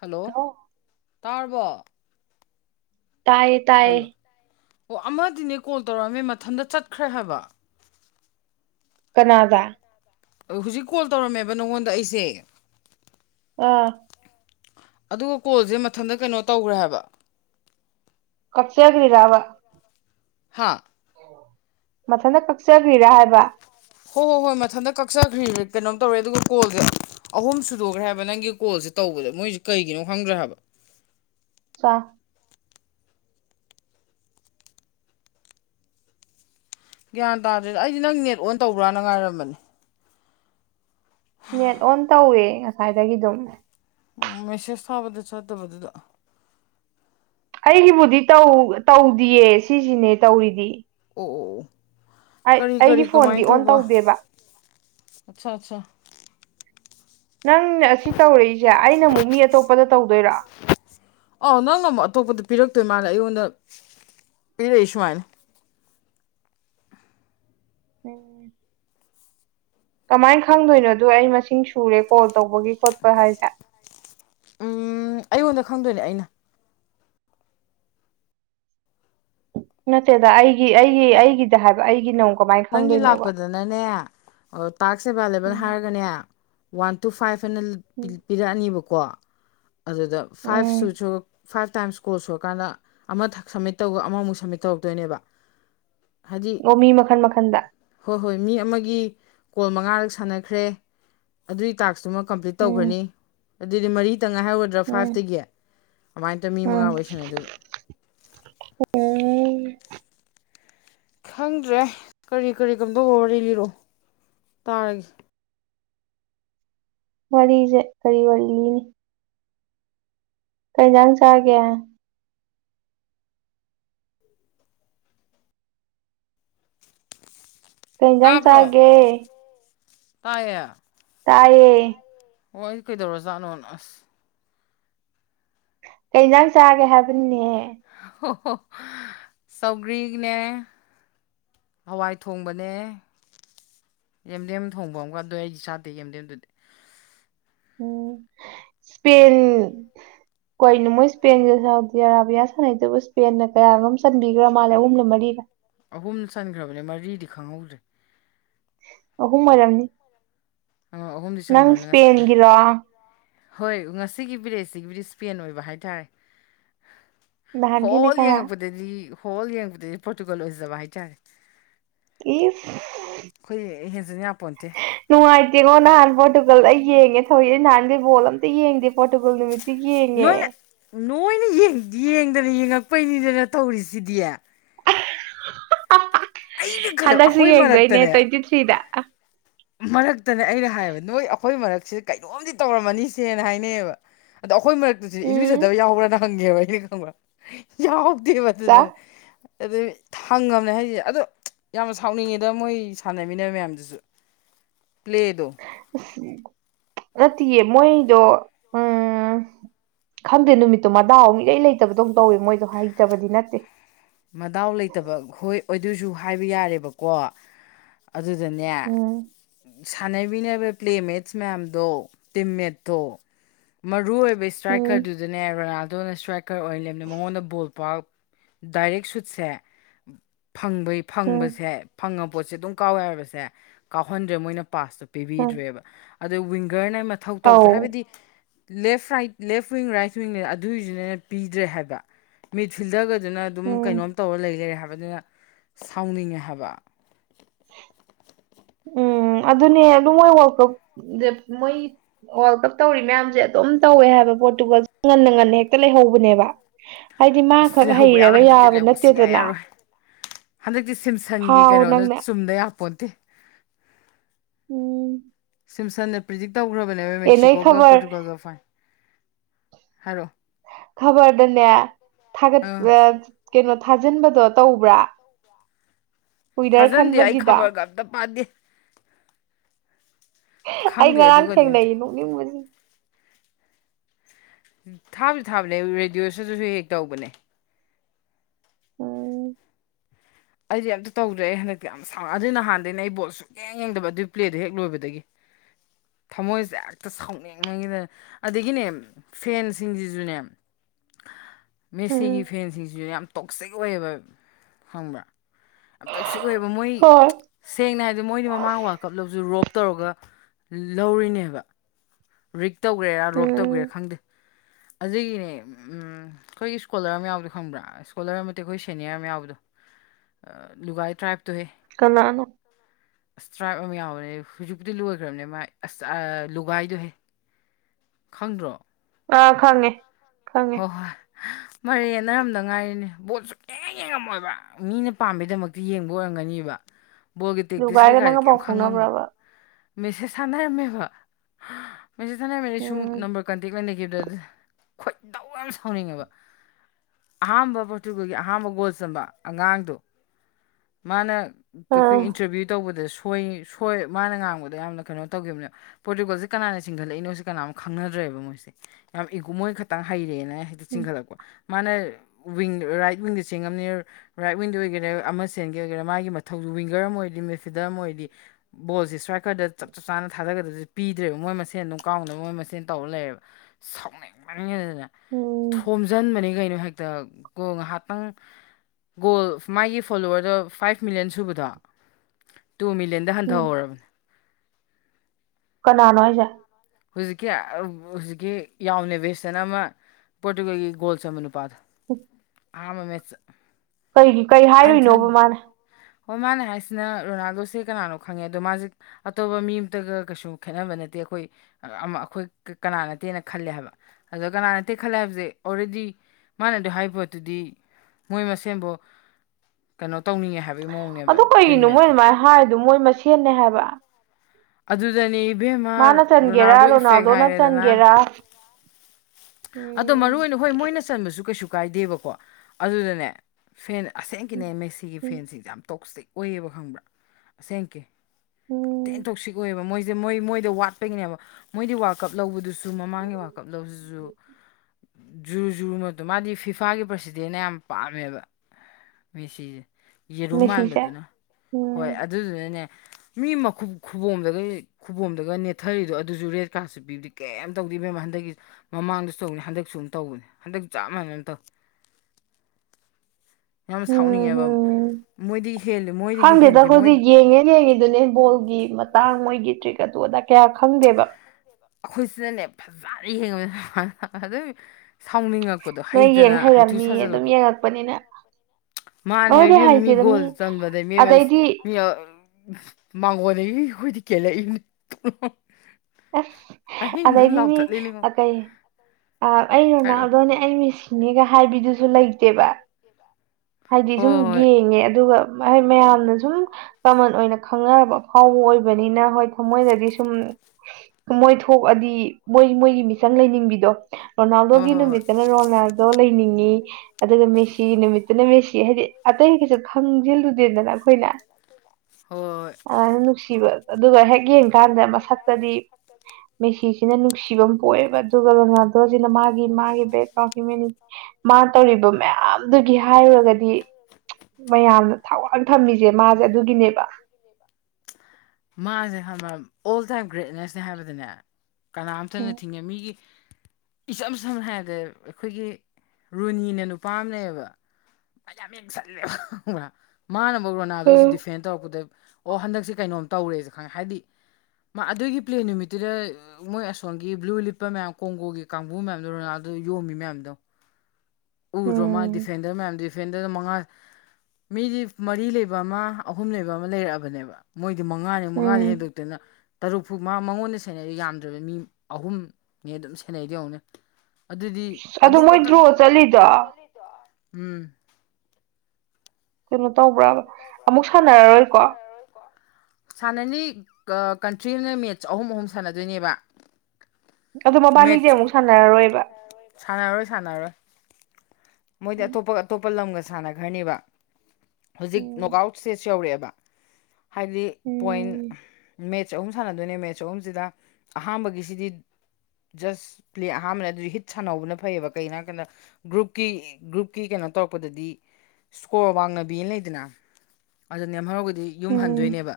Hello ꯑꯣ ꯇꯥꯔꯕꯣ ꯇꯌꯦ ꯇꯌꯦ ꯍꯜꯂꯣ ꯑꯣ ꯑꯃꯗꯤꯅꯦ ꯀꯣꯜ ꯇꯧꯔꯛꯑꯝꯃꯦ ꯃꯊꯟꯇ ꯆꯠꯈ꯭ꯔꯦ ꯍꯥꯏꯕ ꯀꯅꯥꯗ ꯑ ꯍꯧꯖꯤꯛ ꯀꯣꯜ ꯇꯧꯔꯝꯃꯦꯕ ꯅꯪꯉꯣꯟꯗ ꯑꯩꯁꯦ ꯑꯣ ꯑꯗꯨꯒ ꯀꯣꯜꯁꯦ ꯃꯊꯟꯇ ꯀꯩꯅꯣ ꯇꯧꯈ꯭ꯔꯦ ꯍꯥꯏꯕ ꯀꯞꯌꯥꯒꯔꯤ ꯂꯕ ꯍꯥ ꯃꯊꯟꯇ ꯀꯛꯆꯈ꯭ꯔꯤꯔꯥ ꯍꯥꯏꯕ ꯍꯣꯏ ꯍꯣꯏ ꯍꯣꯏ ꯃꯊꯟꯇ ꯀꯛꯆꯈ꯭ꯔꯤꯕ ꯀꯩꯅꯣꯝ ꯇꯧꯔꯦ ꯑꯗꯨꯒ ꯀꯣꯜꯁꯦ ꯑꯍꯨꯝ ꯁꯨꯗꯣꯛꯈ꯭ꯔꯦ ꯍꯥꯏꯕ ꯅꯪꯒꯤ ꯀꯣꯜꯁꯦ ꯇꯧꯕꯗ ꯃꯣꯏꯁꯦ ꯀꯩꯒꯤꯅꯣ ꯈꯪꯗ꯭ꯔ ꯍꯥꯏꯕ ꯁ ꯒ꯭ꯌꯥꯟ ꯇꯥꯗ꯭ꯔꯦꯗ ꯑꯩꯗꯤ ꯅꯪ ꯅꯦꯠ ꯑꯣꯟ ꯇꯧꯕ꯭ꯔꯥꯅ ꯉꯥꯏꯔꯝꯕꯅꯦ ꯅꯦꯠ ꯑꯣꯟ ꯇꯧꯋꯦ ꯉꯁꯥꯏꯗꯒꯤ ꯑꯗꯨꯝ ꯃꯦꯁꯦꯁ ꯊꯥꯕꯗ ꯆꯠꯇꯕꯗꯨꯗ ꯑꯩꯒꯤꯕꯨꯗꯤ ꯇꯧꯗꯤꯌꯦ ꯁꯤꯁꯤꯅꯦ ꯇꯧꯔꯤꯗꯤ ꯑꯣ ꯑꯣ ꯑꯩ ꯀꯔꯤ ꯀꯔꯤ ꯑꯩꯒꯤ ꯐꯣꯟꯗꯤ ꯀꯃꯥꯏꯅ ꯑꯣꯟ ꯇꯧꯕ ꯇꯧꯗꯦꯕ ꯑꯠꯆꯥ ꯑꯠꯆꯥ ꯅꯪ ꯑꯁꯤ ꯇꯧꯔꯛꯏꯁꯦ ꯑꯩꯅ ꯑꯃꯨꯛ ꯃꯤ ꯑꯇꯣꯞꯄꯗ ꯇꯧꯗꯣꯏꯔꯣ ꯑ ꯅꯪ ꯑꯃꯨꯛ ꯑꯇꯣꯞꯄꯗ ꯄꯤꯔꯛꯇꯣꯏ ꯃꯥꯜꯂꯦ ꯑꯩꯉꯣꯟꯗ ꯄꯤꯔꯛꯏ ꯁꯨꯃꯥꯏꯅ ꯑꯣꯝ ꯀꯃꯥꯏꯅ ꯈꯪꯗꯣꯏꯅꯣꯗ ꯑꯩ ꯃꯁꯤꯡ ꯁꯨꯔꯦ ꯀꯣꯜ ꯇꯧꯕꯒꯤꯦ ꯈꯣꯠꯄ ꯍꯥꯏꯁꯦ ꯎ ꯑꯩꯉꯣꯟꯗ ꯈꯪꯗꯣꯏꯅꯦ ꯑꯩꯅ ꯅꯠꯇꯦꯗ ꯑꯩꯒꯤ ꯑꯩꯒꯤ ꯑꯩꯒꯤꯗꯤ ꯍꯥꯏꯕ ꯑꯩꯒꯤ ꯅ ꯅꯪꯒꯤ ꯂꯥꯛꯄꯗꯅꯅꯦ ꯑ ꯄꯥꯥꯛꯁ ꯑꯦꯕꯥꯏꯂꯦꯕꯜ ꯎꯝ ꯍꯥꯏꯔꯒꯅꯦ ꯋꯥꯟ ꯇꯨ ꯐꯥꯏꯚ ꯐꯣꯏꯅ ꯎꯝ ꯄꯤꯔꯛꯑꯅꯤꯕꯀꯣ ꯀꯣ ꯑꯗꯨꯗ ꯐꯥꯏꯚ ꯎꯝ ꯁꯨꯁꯨ ꯐꯥꯏꯚ ꯇꯥꯏꯝꯁ ꯀꯣꯔꯜ ꯁꯨꯔꯀꯥꯟꯗ ꯑꯃ ꯁꯝꯃꯤꯠ ꯇꯧ ꯑꯃꯃꯨꯛ ꯁꯝꯃꯤꯠ ꯇꯧꯔꯛꯇꯣꯏꯅꯦꯕ ꯑꯣ ꯃꯤ ꯃꯈꯟ ꯃꯈꯟꯗ [unintelligible] ꯑꯍꯣꯏ ꯃꯤ ꯑꯃꯒꯤ ꯀꯣꯜ ꯃꯉꯥꯔꯛ ꯁꯥꯟꯅꯈ꯭ꯔꯦ ꯑꯗꯨꯒꯤ ꯇꯥꯛꯁꯇꯨꯃ ꯀꯝꯄ꯭ꯂꯤꯠ ꯎꯝ ꯇꯧꯈ꯭ꯔꯅꯤ ꯑꯗꯨꯗꯤ ꯃꯔꯤ ꯈꯤꯇꯪ ꯉꯥꯏꯍꯒꯗ꯭ꯔꯥ ꯎꯝ ꯐꯥꯏꯚꯇꯒꯤ ꯑꯗꯨꯃꯥꯏꯅ ꯇꯧ ꯃꯤ ꯃꯉꯥ ꯎꯝ ꯑꯣꯏꯁꯅꯗꯣꯏꯕ ꯎꯝ ꯈꯪꯗ꯭ꯔꯦ ꯀꯔꯤ ꯀꯔꯤ ꯀꯝꯗꯧꯕ ꯋꯥꯔꯤ ꯂꯤꯔꯣ ꯇꯥꯔꯒꯦ ꯋꯥꯔꯤꯁꯦ ꯀꯔꯤ ꯋꯥꯔꯤꯂꯤꯅꯤ ꯀꯩꯖꯥꯡ ꯆꯥꯒꯦ ꯀꯦꯟꯖꯥꯟ ꯆꯥꯒꯦ ꯇꯌꯦ ꯇꯥꯏꯌꯦ ꯍ ꯑꯩ ꯀꯩꯗꯧꯔꯖꯥꯠꯅꯣ ꯑꯁ ꯀꯩꯖꯥꯡ ꯆꯥꯒꯦ ꯍꯥꯏꯕꯅꯤꯅꯦꯍ ꯑꯣ ꯆꯧꯒ꯭ꯔꯤꯅꯦ ꯍꯋꯥꯏ ꯊꯣꯡꯕꯅꯦ ꯌꯦꯦꯝꯗꯦꯝ ꯊꯣꯡꯕ ꯑꯃꯒ ꯑꯗꯨ ꯑꯩꯁꯨ ꯁꯥꯠꯇꯦ ꯌꯦꯦꯝꯗꯦꯝꯗꯨꯗꯤ ꯎꯝ ꯏꯁꯄꯦꯟ ꯀꯅꯣ ꯃꯣꯏ ꯏꯁꯄꯦꯟꯒ ꯌꯥꯥꯕꯤ ꯌꯥ ꯁꯥꯟꯅꯩꯗꯨꯕꯨ ꯏꯁꯄꯦꯟꯅ ꯀꯌꯥꯒꯣꯝ ꯆꯟꯕꯤꯈ꯭ꯔꯥ ꯃꯥꯜꯂꯦ ꯑꯍꯨꯝꯂ ꯃꯔꯤꯒ ꯑꯍꯨꯝ ꯆꯟꯈ꯭ꯔꯕꯅꯦ ꯃꯔꯤꯗꯤ ꯈꯪꯍꯧꯗ꯭ꯔꯦ ꯑꯍꯨꯝ ꯑꯣꯏꯝꯅꯤ ꯑꯥ ꯑꯍꯨꯝꯗꯤ ꯅꯪ ꯆꯟꯈ꯭ꯔꯕꯅꯦ ꯉꯁ ꯁꯄꯦꯒꯔꯥ ꯍꯣꯏ ꯉꯁꯤꯒꯤ ꯕꯔꯦꯖꯁꯤꯒꯤ ꯕꯨ ꯏꯁꯄꯦꯟ ꯑꯣꯏꯕ ꯍꯥꯏꯇꯥꯔꯦ ꯅꯍꯥꯟꯈꯩꯅ ꯍꯣꯜ ꯀꯅꯥ ꯌꯦꯡꯉꯛꯄꯗꯗꯤ ꯍꯣꯜ ꯌꯦꯡꯉꯛꯄꯗꯗꯤ ꯐꯣꯇꯤꯀꯣꯜ ꯑꯣꯏꯖꯕ ꯍꯥꯏꯆꯔꯦ ꯏ ꯁꯤꯥ ꯅꯨꯡꯥꯏꯇꯦ ꯌꯦꯉ ꯅꯍꯥꯟ ꯄꯣꯔꯇꯨꯒꯜꯗ ꯌꯦꯡꯉꯦ ꯊꯧꯏꯦ ꯅꯍꯥꯟꯗꯤ ꯕꯣꯜ ꯑꯝꯇ ꯌꯦꯡꯗꯦ ꯄꯣꯔꯇꯨꯒꯜ ꯅꯨꯃꯤꯠꯇ ꯅꯣꯏꯅ ꯅꯣꯏꯅ ꯌꯦꯡꯗꯅ ꯌꯦꯡꯉ ꯆꯄꯩꯅꯤꯗꯅ ꯇꯧꯔꯤꯁꯤꯗꯤ ꯑꯩꯅ [unintelligible] ꯈꯜꯂꯦꯕ ꯍꯟꯗꯛꯁꯨ ꯑꯩꯈꯣꯏ ꯌꯦꯡꯗꯣꯏꯅꯦ ꯃꯔꯛꯇꯅꯦ ꯇ꯭ꯋꯦꯟꯇꯤ ꯊ꯭ꯔꯤꯗ ꯃꯔꯛꯇꯅꯦ ꯑꯩꯅ ꯍꯥꯏꯕ ꯅꯣꯏ ꯑꯩꯈꯣꯏ ꯃꯔꯛꯁꯤꯗ ꯀꯩꯅꯣꯝꯗꯤ ꯇꯧꯔꯝꯃꯅꯤꯁꯦꯅ ꯍꯥꯏꯅꯩꯑꯕ ꯑꯗꯣ ꯑꯩꯈꯣꯏ ꯃꯔꯛꯇꯗꯤ ꯎꯝ ꯏꯟꯕꯤꯖꯗꯕ ꯌꯥꯎꯕ꯭ꯔꯅ ꯈꯪꯉꯦꯕ ꯑꯩꯩꯅ ꯈꯪꯕ ꯌꯥꯎ ꯕ ꯑꯗꯨ ꯆꯥ ꯑꯗꯨ ꯍꯪꯉꯕꯅꯦ ꯍꯥꯏꯁꯦ ꯑꯗꯣ ꯌꯥꯝꯅ ꯁꯥꯎꯅꯤꯡꯉꯦꯗ ꯃꯣꯏ ꯁꯥꯟꯅꯃꯤꯟꯅꯕ ꯃꯌꯥꯝꯗꯨꯁꯨ ꯄ꯭ꯂꯦꯗ ꯅꯠꯇꯦꯌꯦ ꯃꯣꯏꯗꯣ ꯎꯝ ꯈꯪꯗꯦ ꯅꯨꯃꯤꯠꯇꯨ ꯃꯗꯥ ꯑꯃꯨꯛꯂꯩ ꯂꯩꯇꯕꯗꯧ ꯇꯧꯋꯦ ꯃꯣꯏꯗꯣ ꯍꯩꯇꯕꯗꯤ ꯅꯠꯇꯦ ꯃꯗꯥꯎ ꯂꯩꯇꯕ ꯈꯣꯏ ꯑꯗꯨꯁꯨ ꯍꯥꯏꯕ ꯌꯥꯔꯦꯕꯀꯣ꯫ ꯑꯗꯨꯗꯅꯦ꯫ ꯎꯝ ꯁꯥꯟꯅꯕꯤꯅꯕ ꯄ꯭ꯂꯦꯃꯦꯠꯁ ꯃꯌꯥꯝꯗꯣ ꯇꯤꯝꯃꯦꯠꯇꯣ ꯃꯔꯨ ꯑꯣꯏꯕ ꯎꯝ ꯏꯁꯇ꯭ꯔꯥꯏꯀꯔꯗꯨꯗꯅꯦ ꯔ ꯑꯗꯨꯣꯅ ꯏꯁꯇ꯭ꯔꯥꯏꯀꯔ ꯑꯣꯏꯅ ꯂꯦꯝꯅꯤ ꯃꯉꯣꯟꯗ ꯕꯣꯜ ꯄꯥ ꯗꯥꯏꯔꯦꯛ ꯁꯨꯠꯁꯦ ꯐꯪꯕꯩ ꯎꯝ ꯐꯪꯕꯁꯦ ꯐꯪꯉ ꯄꯣꯠꯁꯦ ꯑꯗꯨꯝ ꯀꯥꯎꯋꯦ ꯍꯥꯏꯕꯁꯦ ꯀꯥꯎꯍꯟꯗ꯭ꯔꯦ ꯃꯣꯏꯅ ꯄꯥꯁꯇꯣ ꯎꯝ ꯄꯤꯕꯤꯗ꯭ꯔꯦꯕ ꯑꯗꯋꯤꯡ ꯒꯔꯅ ꯃꯊꯧ ꯇꯧꯗ꯭ꯔꯦ ꯑꯧ ꯍꯥꯏꯕꯗꯤ left right left wing right ꯋꯤꯡꯅꯦ ꯑꯗꯨꯏꯗꯨꯅꯦꯅ ꯄꯤꯗ꯭ꯔꯦ ꯍꯥꯏꯕ ꯃꯤꯠ ꯐꯤꯜꯗꯔꯒꯗꯨꯅ ꯑꯗꯨꯝ ꯎꯝ ꯀꯩꯅꯣꯝ ꯇꯧꯔꯒ ꯂꯩꯔꯦ ꯍꯥꯏꯕꯗꯨꯅ ꯁꯥꯎꯅꯤꯡꯉꯩ ꯍꯥꯏꯕ ꯎꯝ ꯑꯗꯨꯅꯦ ꯑꯗꯨꯝ ꯃꯣꯏ ꯋꯥꯔꯜ ꯀꯞ ꯃꯣꯏ ꯋꯥꯔꯜ ꯀꯞ ꯇꯧꯔꯤ ꯃꯌꯥꯝꯁꯦ ꯑꯗꯨꯝ ꯇꯧꯋꯦ ꯍꯥꯏꯕ ꯄꯣꯔꯇꯨꯒꯜ ꯉꯟꯅ ꯉꯟꯅ ꯍꯦꯛꯇ ꯂꯩꯍꯧꯕꯅꯦꯕ ꯍꯥꯏꯗꯤ ꯑꯁ ꯃꯥꯈꯛ ꯂꯩꯍꯧꯕ ꯍꯩꯔꯒ ꯌꯥꯎꯔꯣꯏ ꯍꯟꯗꯛꯇꯤ ꯌꯥꯕ ꯂꯩꯍꯧꯕ ꯁꯨꯌꯥ ꯅꯠꯇꯦꯗꯅ ꯌꯥꯔꯣꯏ ꯍꯟꯗꯛꯇꯤ ꯁꯤꯝꯁꯟꯒꯤ ꯐꯥꯎ ꯀꯩꯅꯣꯗ ꯅꯪꯅ ꯆꯨꯝꯗ ꯌꯥꯄꯣ [unintelligible] ꯎꯝ ꯁꯤꯝꯁꯟꯅ ꯄ꯭ꯔꯖꯤ ꯇꯧꯈ꯭ꯔꯕꯅꯦꯕ ꯑꯦ ꯅꯣꯏ ꯃꯦꯛꯁꯤꯀꯣꯒ ꯈꯕꯔ ꯄꯣꯔꯇꯨꯒꯜꯒ ꯐꯥꯏ ꯍꯥꯏꯔꯣ ꯈꯕꯔꯗꯅꯦ ꯊ ꯑꯥ ꯀꯩꯅꯣ ꯊꯥꯖꯤꯟꯕꯗꯣ ꯇꯧꯕ꯭ꯔꯥ ꯀꯨꯏꯅꯔ ꯊꯥꯖꯟꯗꯦ ꯑꯩ ꯈꯟꯕꯒꯤꯗ ꯈꯕꯔꯒ ꯑꯝꯇ ꯄꯥꯗꯦ ꯑꯩ ꯈꯪꯗꯦ ꯉꯔꯥꯡ ꯑꯗꯨꯒꯗꯤ ꯊꯦꯡꯅꯩ ꯑꯝꯇ ꯅꯣꯛꯅꯤꯡꯕꯁꯦ ꯊꯥꯕꯁꯨ ꯊꯥꯕꯅꯦ ꯔꯦꯗꯤꯑꯣꯁꯤꯗꯁꯨ ꯍꯦꯛ ꯇꯧꯕꯅꯦ ꯎꯝ ꯑꯩꯗꯤ ꯑꯝꯇ ꯇꯧꯗ꯭ꯔꯦ ꯍꯟꯗꯛꯇꯤ ꯌꯥꯝ ꯁꯥꯎ ꯑꯗꯨꯏ ꯅꯍꯥꯟꯗꯒꯤꯩꯅ ꯑꯩ ꯕꯣꯠ ꯁꯨꯛ ꯌꯦꯡ ꯌꯦꯡꯗꯕ ꯑꯗꯨꯏ ꯄ꯭ꯂꯦꯗꯣ ꯍꯦꯛ ꯂꯣꯏꯕꯗꯒꯤ ꯊꯝꯃꯣꯏꯁꯦ ꯍꯦꯛꯇ ꯁꯥꯎꯅꯤꯡꯕꯒꯤꯗ ꯑꯗꯒꯤꯅꯦ ꯐꯦꯟꯁꯤꯡꯁꯤꯁꯨꯅꯦ ꯃꯦꯁꯤꯒꯤ ꯎꯝ ꯐꯦꯟꯁꯤꯡꯁꯤꯁꯨ ꯌꯥꯝ ꯇꯣꯛꯆꯩ ꯑꯣꯏꯌꯦꯕ ꯐꯪꯕ ꯌꯥꯝ ꯇꯛꯁꯨ ꯑꯣꯏꯏꯑꯕ ꯃꯣꯏ ꯍꯣꯏ ꯁꯦꯡꯅ ꯍꯥꯏꯗ ꯃꯣꯏꯗꯤ ꯃꯃꯥꯡ ꯋꯥꯔꯜ ꯀꯞ ꯂꯧꯁꯨ ꯔꯣꯞ ꯇꯧꯔꯒ ꯂꯧꯔꯤꯅꯦꯕ ꯔꯤꯛ ꯇꯧꯒ꯭ꯔꯦꯔꯥ ꯔꯣꯞ ꯇꯧꯒꯦꯥ ꯎꯝ ꯈꯪꯗꯦ ꯑꯗꯨꯒꯤꯅꯦ ꯑꯩꯈꯣꯏꯒꯤ ꯏꯁꯀꯣꯂꯔ ꯃꯎꯗꯣ ꯈꯪꯕ꯭ꯔꯥ ꯏꯁꯀꯣꯂꯔ ꯅꯦ ꯑꯩꯈꯣꯏ ꯁꯦꯅꯤꯌꯔ ꯌꯥꯎꯕꯗꯣ ꯂꯨꯒꯥꯏ ꯇ꯭ꯔꯥꯏꯞꯇꯨꯍꯦ ꯀꯅꯥꯅꯣ ꯑꯁꯇ꯭ꯔꯥꯏꯞ ꯑꯃ ꯌꯥꯎꯕꯅꯦ ꯍꯧꯖꯤꯛꯄꯨꯗꯤ ꯂꯣꯏꯈ꯭ꯔꯕꯅꯦ ꯃꯥ ꯑꯁ ꯂꯨꯒꯥꯏꯗꯨꯣꯏꯍꯦ ꯈꯪꯗ꯭ꯔꯣ ꯑ ꯈꯪꯉꯦ ꯈꯪꯉꯦ ꯍꯣꯏ ꯍꯣꯏ ꯃꯔꯦ ꯅꯔꯝꯗ ꯉꯥꯏꯔꯤꯅꯦ ꯕꯣꯠꯁꯨ ꯀꯈꯤ ꯌꯦꯡꯉꯝꯃꯣꯏꯕ ꯃꯤꯅ ꯄꯥꯝꯕꯩꯗꯃꯛꯇꯤ ꯌꯦꯡꯕ ꯑꯣꯏꯔꯝꯒꯅꯤꯕ ꯕꯣꯜꯒꯤ ꯇꯦꯛꯇꯤꯁ ꯂꯨꯒꯥꯏꯒ ꯀꯩꯀꯥꯁꯦ ꯅꯪꯒ ꯄꯥꯎ ꯀꯩꯝ ꯈꯪꯉꯝꯃꯣꯏ ꯐꯥꯎꯅꯕ꯭ꯔꯕ ꯃꯦꯁꯦꯁ ꯁꯥꯟꯅꯔꯝꯃꯦꯕ ꯃꯁꯤ ꯊꯥꯅꯔꯃꯤꯅꯦ ꯑꯩ ꯁꯨꯝ ꯎꯝ ꯅꯝꯕꯔ ꯀꯟꯇꯦꯛ ꯑꯣꯏꯅꯈꯤꯕ ꯑꯗꯨ ꯈꯣꯏꯗꯧ ꯌꯥꯝ ꯁꯥꯎꯅꯤꯡꯉꯦꯕ ꯑꯍꯥꯝꯕ ꯄꯣꯔꯇꯨꯒꯜꯒꯤ ꯑꯍꯝꯕ ꯒꯣꯜ ꯆꯝꯕ ꯑꯉꯥꯡꯗꯣ ꯃꯥꯅ ꯈꯣꯏ ꯑꯥ ꯏꯟꯇꯔꯚꯤꯌꯨ ꯇꯧꯕꯗꯁꯨ ꯁꯣꯏ ꯃꯥꯅ ꯉꯥꯡꯕ ꯤꯡꯣ꯭ꯔꯦ ꯍ ꯎꯝ ꯆꯁꯤꯡꯤꯡꯈꯂꯀ ꯃ ꯋꯤꯡ ꯔꯥꯏꯠ ꯋꯤꯡꯗ ꯆꯦꯟꯉꯝꯅꯤ ꯔꯥꯏꯠ ꯋꯤꯡꯗ ꯑꯣꯏꯒꯦꯔꯥ ꯑꯃ ꯆꯦꯟꯒꯦ ꯑꯣꯏꯒꯦꯔꯥ ꯃꯥꯒꯤ ꯃꯊꯧꯗꯨꯣ ꯋꯤꯡꯒꯔ ꯑꯃ ꯑꯣꯏꯔꯗꯤ ꯐꯤꯗꯝ ꯑꯣꯏꯗꯤ ꯕꯣꯜꯁꯤ ꯁ꯭ꯇ꯭ꯔꯥꯏ ꯗ ꯆꯞ ꯆꯥꯅ ꯊꯥꯒꯗ꯭ꯔꯗꯤ ꯄꯤꯗ꯭ꯔꯦꯕ ꯃꯣꯏ ꯃꯁꯦꯟ ꯑꯗꯨꯝ ꯀꯥꯎꯅꯕ ꯃꯣꯏ ꯃꯁꯦꯟ ꯇꯧꯔ ꯂꯩꯔꯌꯦꯕ ꯁꯥꯎꯅꯤꯡꯅꯤꯡ ꯎꯝ ꯊꯣꯝꯖꯥꯟꯥꯏꯅ ꯍꯦꯛꯇ ꯒꯣꯜ ꯉꯥꯏꯍꯥꯛꯇꯪ ꯒꯣꯜ ꯃꯥꯒꯤ ꯐꯣꯂꯣꯋꯔꯗꯣ ꯐꯥꯏꯚ ꯃꯤꯂꯤꯌꯟ ꯁꯨꯕꯗꯣ ꯇꯨ ꯃꯤꯂꯤꯌꯟꯗ ꯎꯝ ꯍꯟꯊꯍꯧꯔꯕꯅꯦ ꯀꯅꯥꯅꯣ ꯍꯥꯏꯁꯦ ꯍꯧꯖꯤꯛꯀꯤ ꯍꯨꯖꯤꯛꯀꯤ ꯌꯥꯎꯕꯅꯦ ꯕꯤꯁ ꯍꯥꯏꯅ ꯑꯃ ꯄꯣꯔꯇꯨꯒꯜꯒꯤ ꯒꯣꯜ ꯆꯟꯕ ꯅꯨꯄꯥꯗꯣ ꯑꯍꯥꯟꯕ ꯃꯦꯠꯁꯇ ꯀꯩꯒꯤ ꯀꯩ ꯍꯥꯏꯔꯨꯏꯅꯣꯕ ꯃꯥꯅ ꯍꯣꯏ ꯃꯥꯅ ꯍꯥꯏꯁꯤꯅ ꯔꯣꯅꯥꯜꯗꯣꯁꯦ ꯀꯅꯥꯅꯣ ꯈꯪꯉꯦ ꯑꯗꯣ ꯃꯥꯁꯦ ꯑꯇꯣꯞꯄ ꯃꯤ ꯑꯝꯇꯒ ꯀꯩꯁꯨ ꯈꯦꯠꯅꯕ ꯅꯠꯇꯦ ꯑꯩꯈꯣꯏ ꯑꯃ ꯑꯩꯈꯣꯏ ꯀꯅꯥ ꯅꯠꯇꯦꯅ ꯈꯜꯂꯦ ꯍꯥꯏꯕ ꯑꯗꯣ ꯀꯅꯥ ꯅꯠꯇꯦ ꯈꯜꯂꯦ ꯍꯥꯏꯕꯁꯦ ꯑꯣꯜꯔꯦꯗꯤ ꯃꯥꯅ ꯑꯗꯨ ꯍꯥꯏꯔꯤ ꯄꯣꯠꯇꯨꯗꯤ ꯃꯣꯏ ꯃꯁꯦꯟꯕꯧ ꯀꯩꯅꯣ ꯇꯧꯅꯤꯡꯉꯦ ꯍꯥꯏꯕ ꯑꯗꯨ ꯀꯩꯒꯤꯅꯣ ꯃꯣꯏ ꯑꯗꯨꯃꯥꯏꯅ ꯍꯥꯏ ꯗꯨꯃꯣꯏ ꯃꯁꯦꯟꯅꯦ ꯍꯥꯏꯕ ꯑꯗꯨ ꯗꯅꯦꯌꯦ ꯃꯥꯅ ꯆꯟꯒꯦꯔꯥ ꯔꯣꯅꯥꯜꯗꯣꯅ ꯍꯥꯏꯔꯦꯗꯅ ꯆꯟꯒꯦꯔꯥ ꯑꯗꯣ ꯃꯔꯨ ꯎꯝ ꯑꯣꯏꯅ ꯍꯣꯏ ꯃꯣꯏꯅ ꯆꯟꯕꯁꯨ ꯀꯩꯁꯨ ꯀꯥꯏꯗꯦꯕꯀꯣ ꯑꯗꯨꯗꯅꯦ ꯐꯦꯟ ꯑꯁꯦꯡꯀꯤꯅꯦ ꯎꯝ ꯃꯦꯁꯤꯒꯤ ꯎꯝ ꯐꯦꯟꯁꯤꯡꯁꯦ ꯌꯥꯝ ꯇꯣꯛꯆꯤꯛ ꯑꯣꯏꯌꯦꯕ ꯈꯪꯕ꯭ꯔꯥ ꯑꯁꯦꯡꯀꯤ ꯎꯝ ꯇꯦꯟꯊꯣꯛꯁꯤꯛ ꯑꯣꯏꯕ ꯃꯣꯏ ꯃꯣꯏ ꯃꯣꯏꯗ ꯋꯥꯠꯄꯒꯤꯅꯦꯕ ꯃꯣꯏꯗꯤ ꯋꯥꯜꯀꯞ ꯂꯧꯕꯗꯨꯁꯨ ꯃꯃꯥꯡꯒꯤ ꯋꯥꯜꯀꯞ ꯂꯧꯖꯨ ꯖꯨꯔ ꯖꯨꯔ ꯃꯠꯇꯣ ꯃꯥꯗꯤ ꯐꯤꯐꯥꯒꯤ ꯄ꯭ꯔꯁꯤꯗꯦꯟꯅ ꯌꯥꯝ ꯄꯥꯝꯃꯦꯕ ꯃꯤꯁꯤꯖꯦ꯫ ꯌꯦꯔꯨꯝ ꯃꯦꯁꯤꯁꯦ ꯃꯥꯟꯕꯗꯨꯅ ꯍꯣꯏ ꯎꯝ ꯑꯗꯨꯗꯨꯅꯅꯦ ꯃꯤ ꯃꯈꯨ ꯈꯨꯕꯣꯝꯗꯒ ꯈꯨꯕꯣꯝꯗꯒ ꯅꯦꯠꯊꯔꯤꯗꯣ ꯑꯗꯨꯁꯨ ꯔꯦꯠ ꯀꯥꯔꯠꯁꯨ ꯄꯤꯕꯗꯤ ꯀꯩꯝ ꯇꯧꯗꯦ ꯃꯦꯝ ꯍꯟꯗꯛꯀꯤ ꯃꯃꯥꯡꯗꯁꯨ ꯇꯧꯅꯤ ꯍꯟꯗꯛꯁꯨ ꯑꯗꯨ ꯇꯧꯕꯅꯦ ꯍꯟꯗꯛ ꯆꯞ ꯃꯥꯟꯅꯅ ꯇꯧꯏ꯫ ꯎꯝ ꯎꯝ ꯍꯦꯜꯂꯤ ꯃꯣꯏꯗꯒꯤ ꯈꯪꯗꯦꯗ ꯍꯦꯟꯒꯦ ꯃꯣꯏ ꯑꯈꯣꯏꯗꯤ ꯌꯦꯡꯉꯦꯅ ꯌꯦꯡꯉꯤꯗꯨꯅꯦ ꯕꯣꯜꯒꯤ ꯃꯇꯥꯡ ꯃꯣꯏꯒꯤꯇ꯭ꯔꯤꯛ ꯑꯗꯨ ꯑꯗꯥ ꯀꯌꯥ ꯈꯪꯗꯦꯕ ꯑꯈꯣꯏꯁꯤꯅꯅꯦ ꯐꯖꯔ ꯌꯦꯡꯉꯥꯝꯃꯦ [unintelligible] ꯑꯗꯨ ꯁꯥꯎꯅꯤꯡꯉꯛ ꯄꯗꯣ ꯅꯣꯏ ꯍꯩꯇꯅ ꯌꯦꯡ ꯍꯩꯊꯨ ꯍꯩꯔꯝꯅꯤ ꯑꯗꯨꯝ ꯁꯥꯖꯜꯂꯛꯄꯗꯣ ꯌꯦꯡꯉꯛꯄꯅꯤꯅ ꯃꯥꯅꯦ ꯍꯥꯏ ꯑꯩꯈꯣꯏꯗꯤ ꯏꯕꯝꯃꯥ ꯃꯤ ꯍꯩꯇꯦꯗ ꯒꯣꯜ ꯆꯟꯕꯗ ꯏꯕꯝꯃꯥ ꯏꯁ ꯑꯗꯩꯗꯤ ꯃꯤꯑ ꯃꯥꯡꯒꯣꯟꯗꯒꯤ ꯍꯣꯏꯗꯤ ꯀꯦꯜꯂꯛꯏꯅꯤ ꯑꯁ ꯑꯗꯩꯗꯤ ꯃꯤ ꯑ ꯀꯩ ꯑꯩ ꯍꯥꯏꯔꯛꯑꯣ ꯔꯣꯅꯥꯜꯗꯣꯅꯦ ꯑꯩ ꯃꯤꯁ ꯅꯤꯒ ꯍꯥꯏꯕꯤꯗꯨꯁꯨ ꯂꯩꯇꯦꯕ ꯍꯥꯏꯗꯤ ꯁꯨꯝ ꯍꯣꯏ ꯌꯦꯡꯉꯦ ꯑꯗꯨꯒ ꯀꯃꯥꯏꯍꯥꯏ ꯃꯌꯥꯝꯅ ꯁꯨꯝ ꯀꯃꯟ ꯑꯣꯏꯅ ꯈꯪꯅꯔꯕ ꯑ ꯐꯥꯎꯕ ꯑꯣꯏꯕꯅꯤꯅ ꯍꯣꯏ ꯊꯃꯣꯏꯗꯗꯤ ꯁꯨꯝ ꯃꯣꯏ ꯊꯣꯛꯑꯗꯤ ꯃꯣꯏ ꯃꯣꯏꯒꯤ ꯃꯤꯆꯪ ꯂꯩꯅꯤꯡꯕꯤꯗꯣ ꯍꯣꯏ ꯔꯣꯅꯥꯜꯗꯣꯒꯤ ꯍꯣꯏ ꯍꯣꯏ ꯅꯨꯃꯤꯠꯇꯅ ꯔꯣꯅꯥꯜꯗꯣ ꯂꯩꯅꯤꯡꯉꯤ ꯑꯗꯨꯒ ꯃꯦꯁꯤ ꯅꯨꯃꯤꯠ ꯑꯗꯨꯅ ꯃꯦꯁꯤ ꯍꯥꯏꯗꯤ ꯑꯇꯩꯒꯤꯁꯨ ꯈꯪꯖꯤꯟꯂꯨꯗꯦꯗꯅ ꯑꯩꯈꫭꯏꯅ ꯍꯣꯏ ꯍꯣꯏ ꯑꯗꯥꯏꯅ ꯅꯨꯡꯁꯤꯕ ꯑꯗꯨꯒ ꯍꯦꯛ ꯌꯦꯡꯀꯥꯟꯗ ꯃꯁꯥꯛꯇꯗꯤ ꯃꯦꯁꯤꯁꯤꯅ ꯅꯨꯡꯁꯤꯕ ꯑꯃ ꯄꯣꯛꯑꯦꯕ ꯑꯗꯨꯒ ꯔꯣꯅꯥꯜꯗꯣꯖꯤꯅ ꯃꯥꯒꯤ ꯃꯥꯒꯤ ꯕꯦꯛꯒ꯭ꯔꯥꯎꯟ ꯍ꯭ꯌꯨꯃꯤꯅꯤ ꯃꯥ ꯇꯧꯔꯤꯕ ꯃꯌꯥꯝꯗꯨ ꯃꯌꯥꯝꯅ ꯊꯋꯥꯡꯅ ꯊꯝꯃꯤꯁꯦ ꯃꯥꯁꯦ ꯑꯗꯨꯒꯤꯅꯦꯕ ꯃꯥꯁꯦ ꯈꯪꯕ꯭ꯔ ꯑꯣꯜ ꯇꯥꯏꯝ ꯒ꯭ꯔꯦꯠꯅꯦꯁꯅꯦ ꯍꯥꯏꯕꯗꯅꯦ ꯀꯅꯥꯝꯇꯅ ꯊꯤꯡꯉꯦ ꯃꯤꯒꯤ ꯏꯆꯝ ꯁꯝꯅ ꯍꯥꯏꯔꯕꯗꯦ ꯑꯩꯈꯣꯏꯒꯤ ꯔꯨꯅꯤꯅ ꯅꯨꯄꯥ ꯑꯃꯅꯦꯌꯦꯕ ꯃ ꯌꯥꯝ ꯌꯦꯡ ꯆꯠꯂꯦꯕ ꯎ ꯃꯅ ꯑꯃ ꯔꯣꯅꯥꯜꯗꯣꯁꯤ ꯎꯝ ꯗꯤꯐꯦꯟ ꯇꯧꯔꯛꯄꯗ ꯑꯣ ꯍꯟꯗꯛꯁꯦ ꯀꯩꯅꯣꯝ ꯇꯧꯔꯦꯁ ꯈꯪꯉꯦ ꯍꯥꯏꯗꯤ ꯃꯥ ꯑꯗꯨꯒꯤ ꯄ꯭ꯂꯦꯟ ꯅꯨꯃꯤꯠꯇꯨꯗ ꯃꯣꯏ ꯑꯁꯣꯝꯒꯤ ꯕ꯭ꯂꯨ ꯂꯤꯞꯄ ꯃꯌꯥꯝ ꯀꯣꯡꯒꯣꯒꯤ ꯀꯥꯡꯕꯨ ꯃꯌꯥꯝꯗꯣ ꯔꯣꯅꯥꯜꯗꯣ ꯌꯣꯝꯃꯤ ꯃꯌꯥꯝꯗꯣ ꯎꯔꯣ ꯃꯥ ꯎꯝ ꯗꯤꯐꯦꯟꯗꯔ ꯃꯌꯥꯝꯗꯤ ꯐꯦꯟꯗꯗ ꯃꯉꯥ ꯃꯤꯗꯤ ꯃꯔꯤ ꯂꯩꯕ ꯑꯃ ꯑꯍꯨꯝ ꯂꯩꯕ ꯑꯃ ꯂꯩꯔꯛꯑꯕꯅꯦꯕ ꯃꯣꯏ ꯃꯉꯥꯅꯦ ꯎꯝ ꯃꯉꯥꯗꯤ ꯍꯦꯟꯗꯣꯛꯇꯦꯅ ꯇꯔꯨꯛ ꯐꯨ ꯃꯥ ꯃꯉꯣꯟꯗ ꯁꯦꯟꯅꯩ ꯌꯥꯝꯗ꯭ꯔꯕ ꯃꯤ ꯑꯍꯨꯝꯅꯤ ꯑꯗꯨꯝ ꯁꯦꯟꯅꯩꯗꯤ ꯌꯧꯅꯦ ꯑꯗꯨ ꯃꯣꯏ ꯗ꯭ꯔꯨ ꯆꯠꯂꯤ ꯁꯨ ꯆꯂꯤꯗ ꯎꯝ ꯀ ꯁꯥꯟꯅꯅꯤ ꯀꯟꯇ꯭ꯔꯤ ꯑꯃꯅ ꯃꯦꯠꯆ ꯑꯍꯨꯝ ꯑꯍꯨꯝ ꯁꯥꯟꯅꯗꯣꯏꯅꯦꯕ ꯑꯣ ꯃꯕꯥꯅꯤꯁꯦ ꯃꯦꯠꯆ ꯑꯃꯨꯛ ꯁꯥꯟꯅꯔꯔꯣꯏꯕ ꯁꯥꯟꯅꯔꯣꯏ ꯁꯥꯟꯅꯔꯣꯏ ꯃꯣꯏꯗꯤ ꯎꯝ ꯑꯇꯣꯞꯄ ꯑꯇꯣꯞꯄ ꯂꯝꯒꯦ ꯁꯥꯟꯅꯈ꯭ꯔꯅꯦꯕ ꯎꯝ ꯍꯧꯖꯤꯛ ꯅꯣꯛ ꯑꯥꯎꯠꯁꯦꯁꯨ ꯌꯧꯔꯛꯑꯦꯕ ꯕꯥ ꯍꯥꯏꯗꯤ ꯄꯣꯏꯟ ꯎꯝ ꯃꯦꯠ ꯃꯦꯠꯆ ꯑꯍꯨꯝ ꯁꯥꯟꯅꯗꯣꯏꯅꯦ ꯃꯦꯠꯆ ꯑꯍꯨꯝꯁꯤꯗ ꯑꯍꯥꯥꯟꯕꯒꯤꯁꯤꯗꯤ ꯖꯁ ꯄ꯭ꯂꯦ ꯑꯍꯥꯟꯕꯅ ꯑꯗꯨꯗꯤ ꯍꯤꯠ ꯁꯥꯟꯧꯕꯅ ꯐꯩꯌꯦꯕ ꯀꯒꯤꯣ ꯍꯥꯏꯕ ꯀꯥꯟꯗ ꯒ꯭ꯔꯨꯞ ꯀꯤ ꯒ꯭ꯔꯨꯞꯀꯤ ꯀꯩꯅꯣ ꯇꯧꯔꯛꯄꯗꯗꯤ ꯁ꯭ꯀꯣꯔ ꯋꯥꯡꯅꯕꯤꯅ ꯂꯩꯗꯅ ꯑꯗꯨ ꯅꯍ ꯑꯗꯨ ꯌꯨꯝ ꯎꯝ ꯍꯟꯗꯣꯏꯅꯦꯕ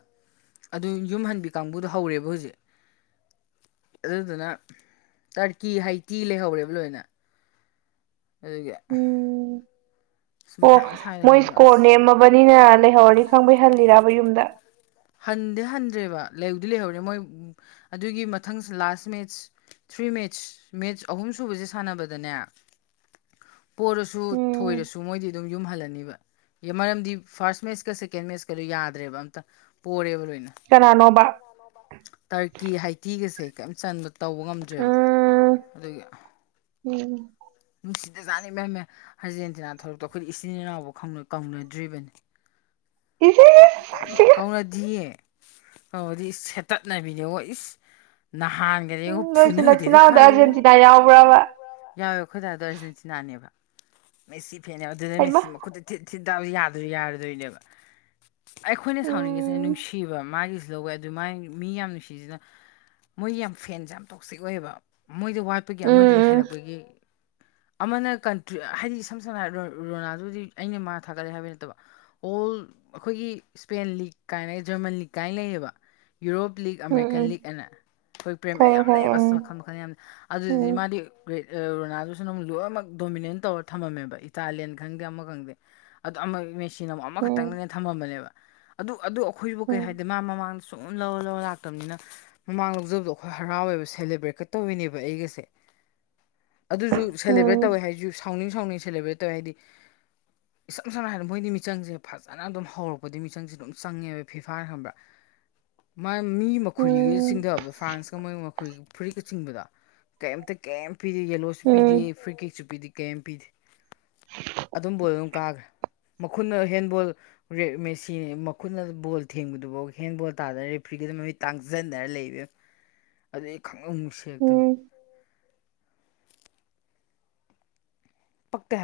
ꯑꯗꯨ ꯌꯨꯝ ꯍꯟꯕꯤ ꯀꯥꯡꯕꯨꯗꯣ ꯍꯧꯔꯦꯕ ꯍꯧꯖꯤꯛ ꯑꯗꯨꯗꯨꯅ ꯇꯔꯀꯤ ꯍꯩꯇꯤ ꯂꯩꯍꯧꯔꯦꯕ ꯂꯣꯏꯅ ꯑꯩꯗꯒꯤ ꯎꯝ ꯑꯣ ꯃꯣꯏ ꯑꯁ ꯏꯁꯀꯣꯔ ꯅꯦꯝꯃꯕꯅꯤꯅ ꯂꯩꯍꯧꯔꯅꯤ ꯈꯪꯕꯩ ꯍꯜꯂꯤꯔꯔꯕ ꯌꯨꯝꯗ ꯂꯩꯧꯗꯤ ꯂꯩꯍꯧꯔꯦ ꯃꯣꯏ ꯑꯗꯨꯒꯤ ꯃꯊꯪꯁ last match three match match ꯑꯍꯨꯝ ꯁꯨꯕꯁꯦ ꯁꯥꯟꯅꯕꯗꯅꯦ ꯄꯔꯁꯨ ꯎꯝ ꯊꯣꯏꯔꯁꯨ ꯁꯨ ꯃꯣꯏꯗꯤ ꯑꯗꯨꯝ ꯌꯨꯝꯍꯜꯂꯅꯤꯕ ꯃꯔꯝꯗꯤ ꯐꯥꯔꯁ ꯃꯦꯠꯁꯀ ꯁꯦꯀꯦꯟ ꯃꯦꯠꯁꯀꯗꯣ ꯌꯥꯗ꯭ꯔꯦꯕ ꯑꯝꯇ ꯄꯣꯔꯦꯕ ꯂꯣꯏꯅ ꯀꯅꯥꯅꯣꯕ ꯇꯔ ꯀ ꯍꯥꯏꯥꯏ ꯊꯤꯒꯁꯦ ꯀꯁ ꯇꯧꯕ ꯉꯝꯗ꯭ꯔꯦꯕ ꯎꯝ ꯑꯗꯨꯒꯒꯤ ꯎꯝ ꯅꯨꯡꯁꯤꯗꯖꯥꯠꯅꯤ ꯏꯕꯦꯝꯃ ꯑꯥꯔꯖꯦꯟꯇꯤꯅ ꯊꯣꯛꯂꯛꯇ ꯑꯩꯈꯣꯏ ꯏꯆꯤꯟ ꯏꯅꯥꯎꯐꯥꯎ ꯈꯪꯕ꯭ꯔꯥ ꯀꯧꯅꯗ꯭ꯔꯤꯕꯅꯤ ꯏꯁ ꯏꯁ ꯏꯁ ꯁꯛꯁꯤꯒ ꯇꯗꯤ ꯁꯦꯠꯇꯠꯅꯕꯤꯅꯤ ꯑꯣ ꯏꯁ ꯅꯍꯥꯟꯒꯗꯤꯀꯣ ꯎꯝ ꯅꯣꯏꯁꯨ ꯐꯨꯅꯗꯦꯗ ꯅꯆꯤꯟꯅꯥꯎꯗ ꯈꯥꯛꯏ ꯏꯕꯦꯝꯃ ꯑꯥꯔꯖꯦꯟꯇꯤꯅꯥ ꯌꯥꯎꯕ꯭ꯔꯕ ꯌꯥꯎꯏ ꯑꯩꯈꯣꯏ ꯗꯥꯗꯣ ꯑꯥꯔꯖꯦꯟꯇꯤꯅꯥꯅꯦꯕ ꯃꯦꯁꯤ ꯐꯦꯟꯅꯦꯕ ꯑꯗꯨꯗꯅꯦ ꯍꯩꯃꯥ ꯃꯦꯁꯤ ꯃꯈꯨꯠꯁꯦ ꯊꯤꯟ ꯊꯤꯟ ꯗꯥꯎꯁꯦ ꯌꯥꯗꯣꯏ ꯌꯥꯔꯗꯣꯏꯅꯦꯕ ꯑꯩꯈꯣꯏꯅ ꯁꯥꯎꯅꯤꯡꯉꯤꯁꯦ ꯎꯝ ꯅꯨꯡꯁꯤꯕ ꯃꯥꯒꯤ ꯁꯤ ꯂꯧꯋꯦ ꯑꯗꯨ ꯃꯥꯥꯏ ꯃꯤ ꯌꯥꯝ ꯅꯨꯡꯁꯤꯁꯤꯅ ꯃꯣꯏꯒꯤ ꯌꯥꯝ ꯐꯦꯟꯁꯦ ꯌꯥꯝ ꯇꯣꯛꯁꯤꯛ ꯑꯣꯏꯌꯦꯕ ꯃꯣꯏꯗ ꯋꯥꯠꯄꯒꯤ ꯑꯃꯗꯨꯅꯤ ꯎꯝ ꯎꯝ ꯍꯦꯜꯂꯛꯄꯒꯤ ꯑꯃꯅ ꯀꯟꯇ꯭ꯔꯤ ꯍꯥꯏꯗꯤ ꯏꯁꯝ ꯁꯝꯅ ꯍꯥꯏ ꯔꯣꯅꯥꯜꯗꯣꯁꯤ ꯑꯩꯅ ꯃꯥ ꯊꯥꯒꯠꯂꯦ ꯍꯥꯏꯕꯩ ꯅꯠꯇꯕ ꯑꯣꯜ ꯑꯩꯈꯣꯏꯒꯤ ꯏꯁꯄꯦꯟ ꯂꯤꯒ ꯀꯥꯏꯅ ꯖꯔꯃꯟ ꯂꯤꯒ ꯀꯥꯏꯅ ꯂꯩꯌꯦꯕ Europe league um American um league ꯑꯅ ꯑꯩꯈꯣꯏ ꯄ꯭ꯔꯦꯝ ꯈꯪꯉꯦ ꯌꯥꯝ ꯂꯩꯌꯦꯕ ꯑꯁ ꯈꯪꯉꯦ ꯃꯈꯜ ꯃꯈꯜ ꯌꯥꯝ ꯂꯩ ꯑꯗꯨꯗꯗꯤ ꯎꯝ ꯃꯥꯗꯤ ꯒ꯭ꯔꯦꯠ ꯔꯣꯅꯥꯜꯗꯣ ꯂꯣꯏꯅꯃꯛ ꯗꯣꯃꯤꯅꯦꯟ ꯇꯧꯔ ꯊꯝꯃꯝꯃꯦꯕ ꯏꯇꯥꯂꯤꯌꯥꯟ ꯈꯪꯗꯦ ꯑꯃ ꯈꯪꯗꯦ ꯑꯃ ꯃꯦꯁꯤ ꯅ ꯑꯃꯨꯛ ꯎꯝ ꯑꯃꯈꯛꯇꯪꯗꯅꯦ ꯊꯝꯃꯝꯕꯅꯦꯕ ꯑꯗꯨ ꯑꯗꯨ ꯑꯩꯈꯣꯏꯕꯨ ꯀꯩ ꯎꯝ ꯍꯥꯏꯗꯤ ꯃꯥ ꯃꯃꯥꯡꯗꯁꯨ ꯁꯨꯝ ꯂꯧꯔ ꯂꯧꯔ ꯂꯥꯛꯇꯕꯅꯤꯅ ꯃꯃꯥꯡ ꯂꯧꯖꯕꯗꯣ ꯑꯩꯈꯣꯏ ꯍꯔꯥꯎꯋꯦꯕ ꯁꯦꯂꯦꯕ꯭ꯔꯦꯠꯀ ꯇꯧꯔꯤꯅꯦꯕ ꯑꯩꯒꯁꯦ꯫ ꯁꯦꯂꯦꯕ꯭ꯔꯦꯠ ꯇꯧꯋꯦ ꯎꯝ ꯍꯥꯏꯁꯨꯨ ꯁꯥꯎꯅꯤꯡ ꯁꯥꯎꯅꯤꯡ ꯁꯦꯂꯦꯕ꯭ꯔꯦꯠ ꯇꯧꯋꯦ ꯍꯥꯏꯗꯤ ꯏꯁꯝ ꯁꯝꯅ ꯍꯥꯏꯔꯕꯗ ꯃꯣꯏꯗꯤ ꯃꯤꯆꯪꯁꯦ ꯐꯖꯅ ꯑꯗꯨꯝ ꯍꯧꯔꯛꯄꯗꯤ ꯃꯤꯆꯪꯁꯦ ꯑꯗꯨꯝ ꯆꯪꯉꯦꯕ ꯐꯤꯐꯥ ꯈꯟꯕ꯭ꯔꯥ ꯃꯥ ꯃꯤ ꯎꯝ ꯃꯈꯨꯔꯤꯒꯩ ꯆꯤꯡꯗꯕꯗꯣ ꯐ꯭ꯔꯥꯟꯁꯀ ꯃꯣꯏ ꯃꯈꯨꯔꯤ ꯐꯨꯔꯤꯠ ꯆꯤꯡꯕꯗ ꯀꯩꯝꯇ ꯀꯩꯝ ꯄꯤꯗꯦ ꯎꯝ ꯎꯝ ꯄꯤꯗꯦ ꯐ꯭ꯔꯤ ꯀꯤꯛꯁꯨ ꯄꯤꯗꯦ ꯀꯩꯝ ꯄꯤꯗꯦ ꯑꯗꯨꯝ ꯕꯣꯜꯗꯣ ꯑꯗꯨꯝ ꯀꯥꯈ꯭ꯔꯦ ꯃꯈꯨꯠꯅ ꯍꯦꯟꯕꯣꯜ ꯃꯈꯨꯠꯅ ꯕꯣꯜ ꯊꯦꯡꯕꯗꯨꯐꯥꯎ ꯍꯦꯟꯕꯣꯜ ꯇꯥꯗꯅ ꯔꯦꯐ꯭ꯔꯤꯒꯤꯗ ꯃꯃꯤꯠ ꯇꯥꯡꯁꯤꯟꯗꯅ ꯂꯩ ꯏꯕꯦꯝꯃ ꯑꯗꯨꯗꯒꯤ ꯅꯨꯡꯁꯤꯔꯛꯇꯕ ꯎꯝ ꯄꯛꯇꯦ ꯍꯥꯏꯕ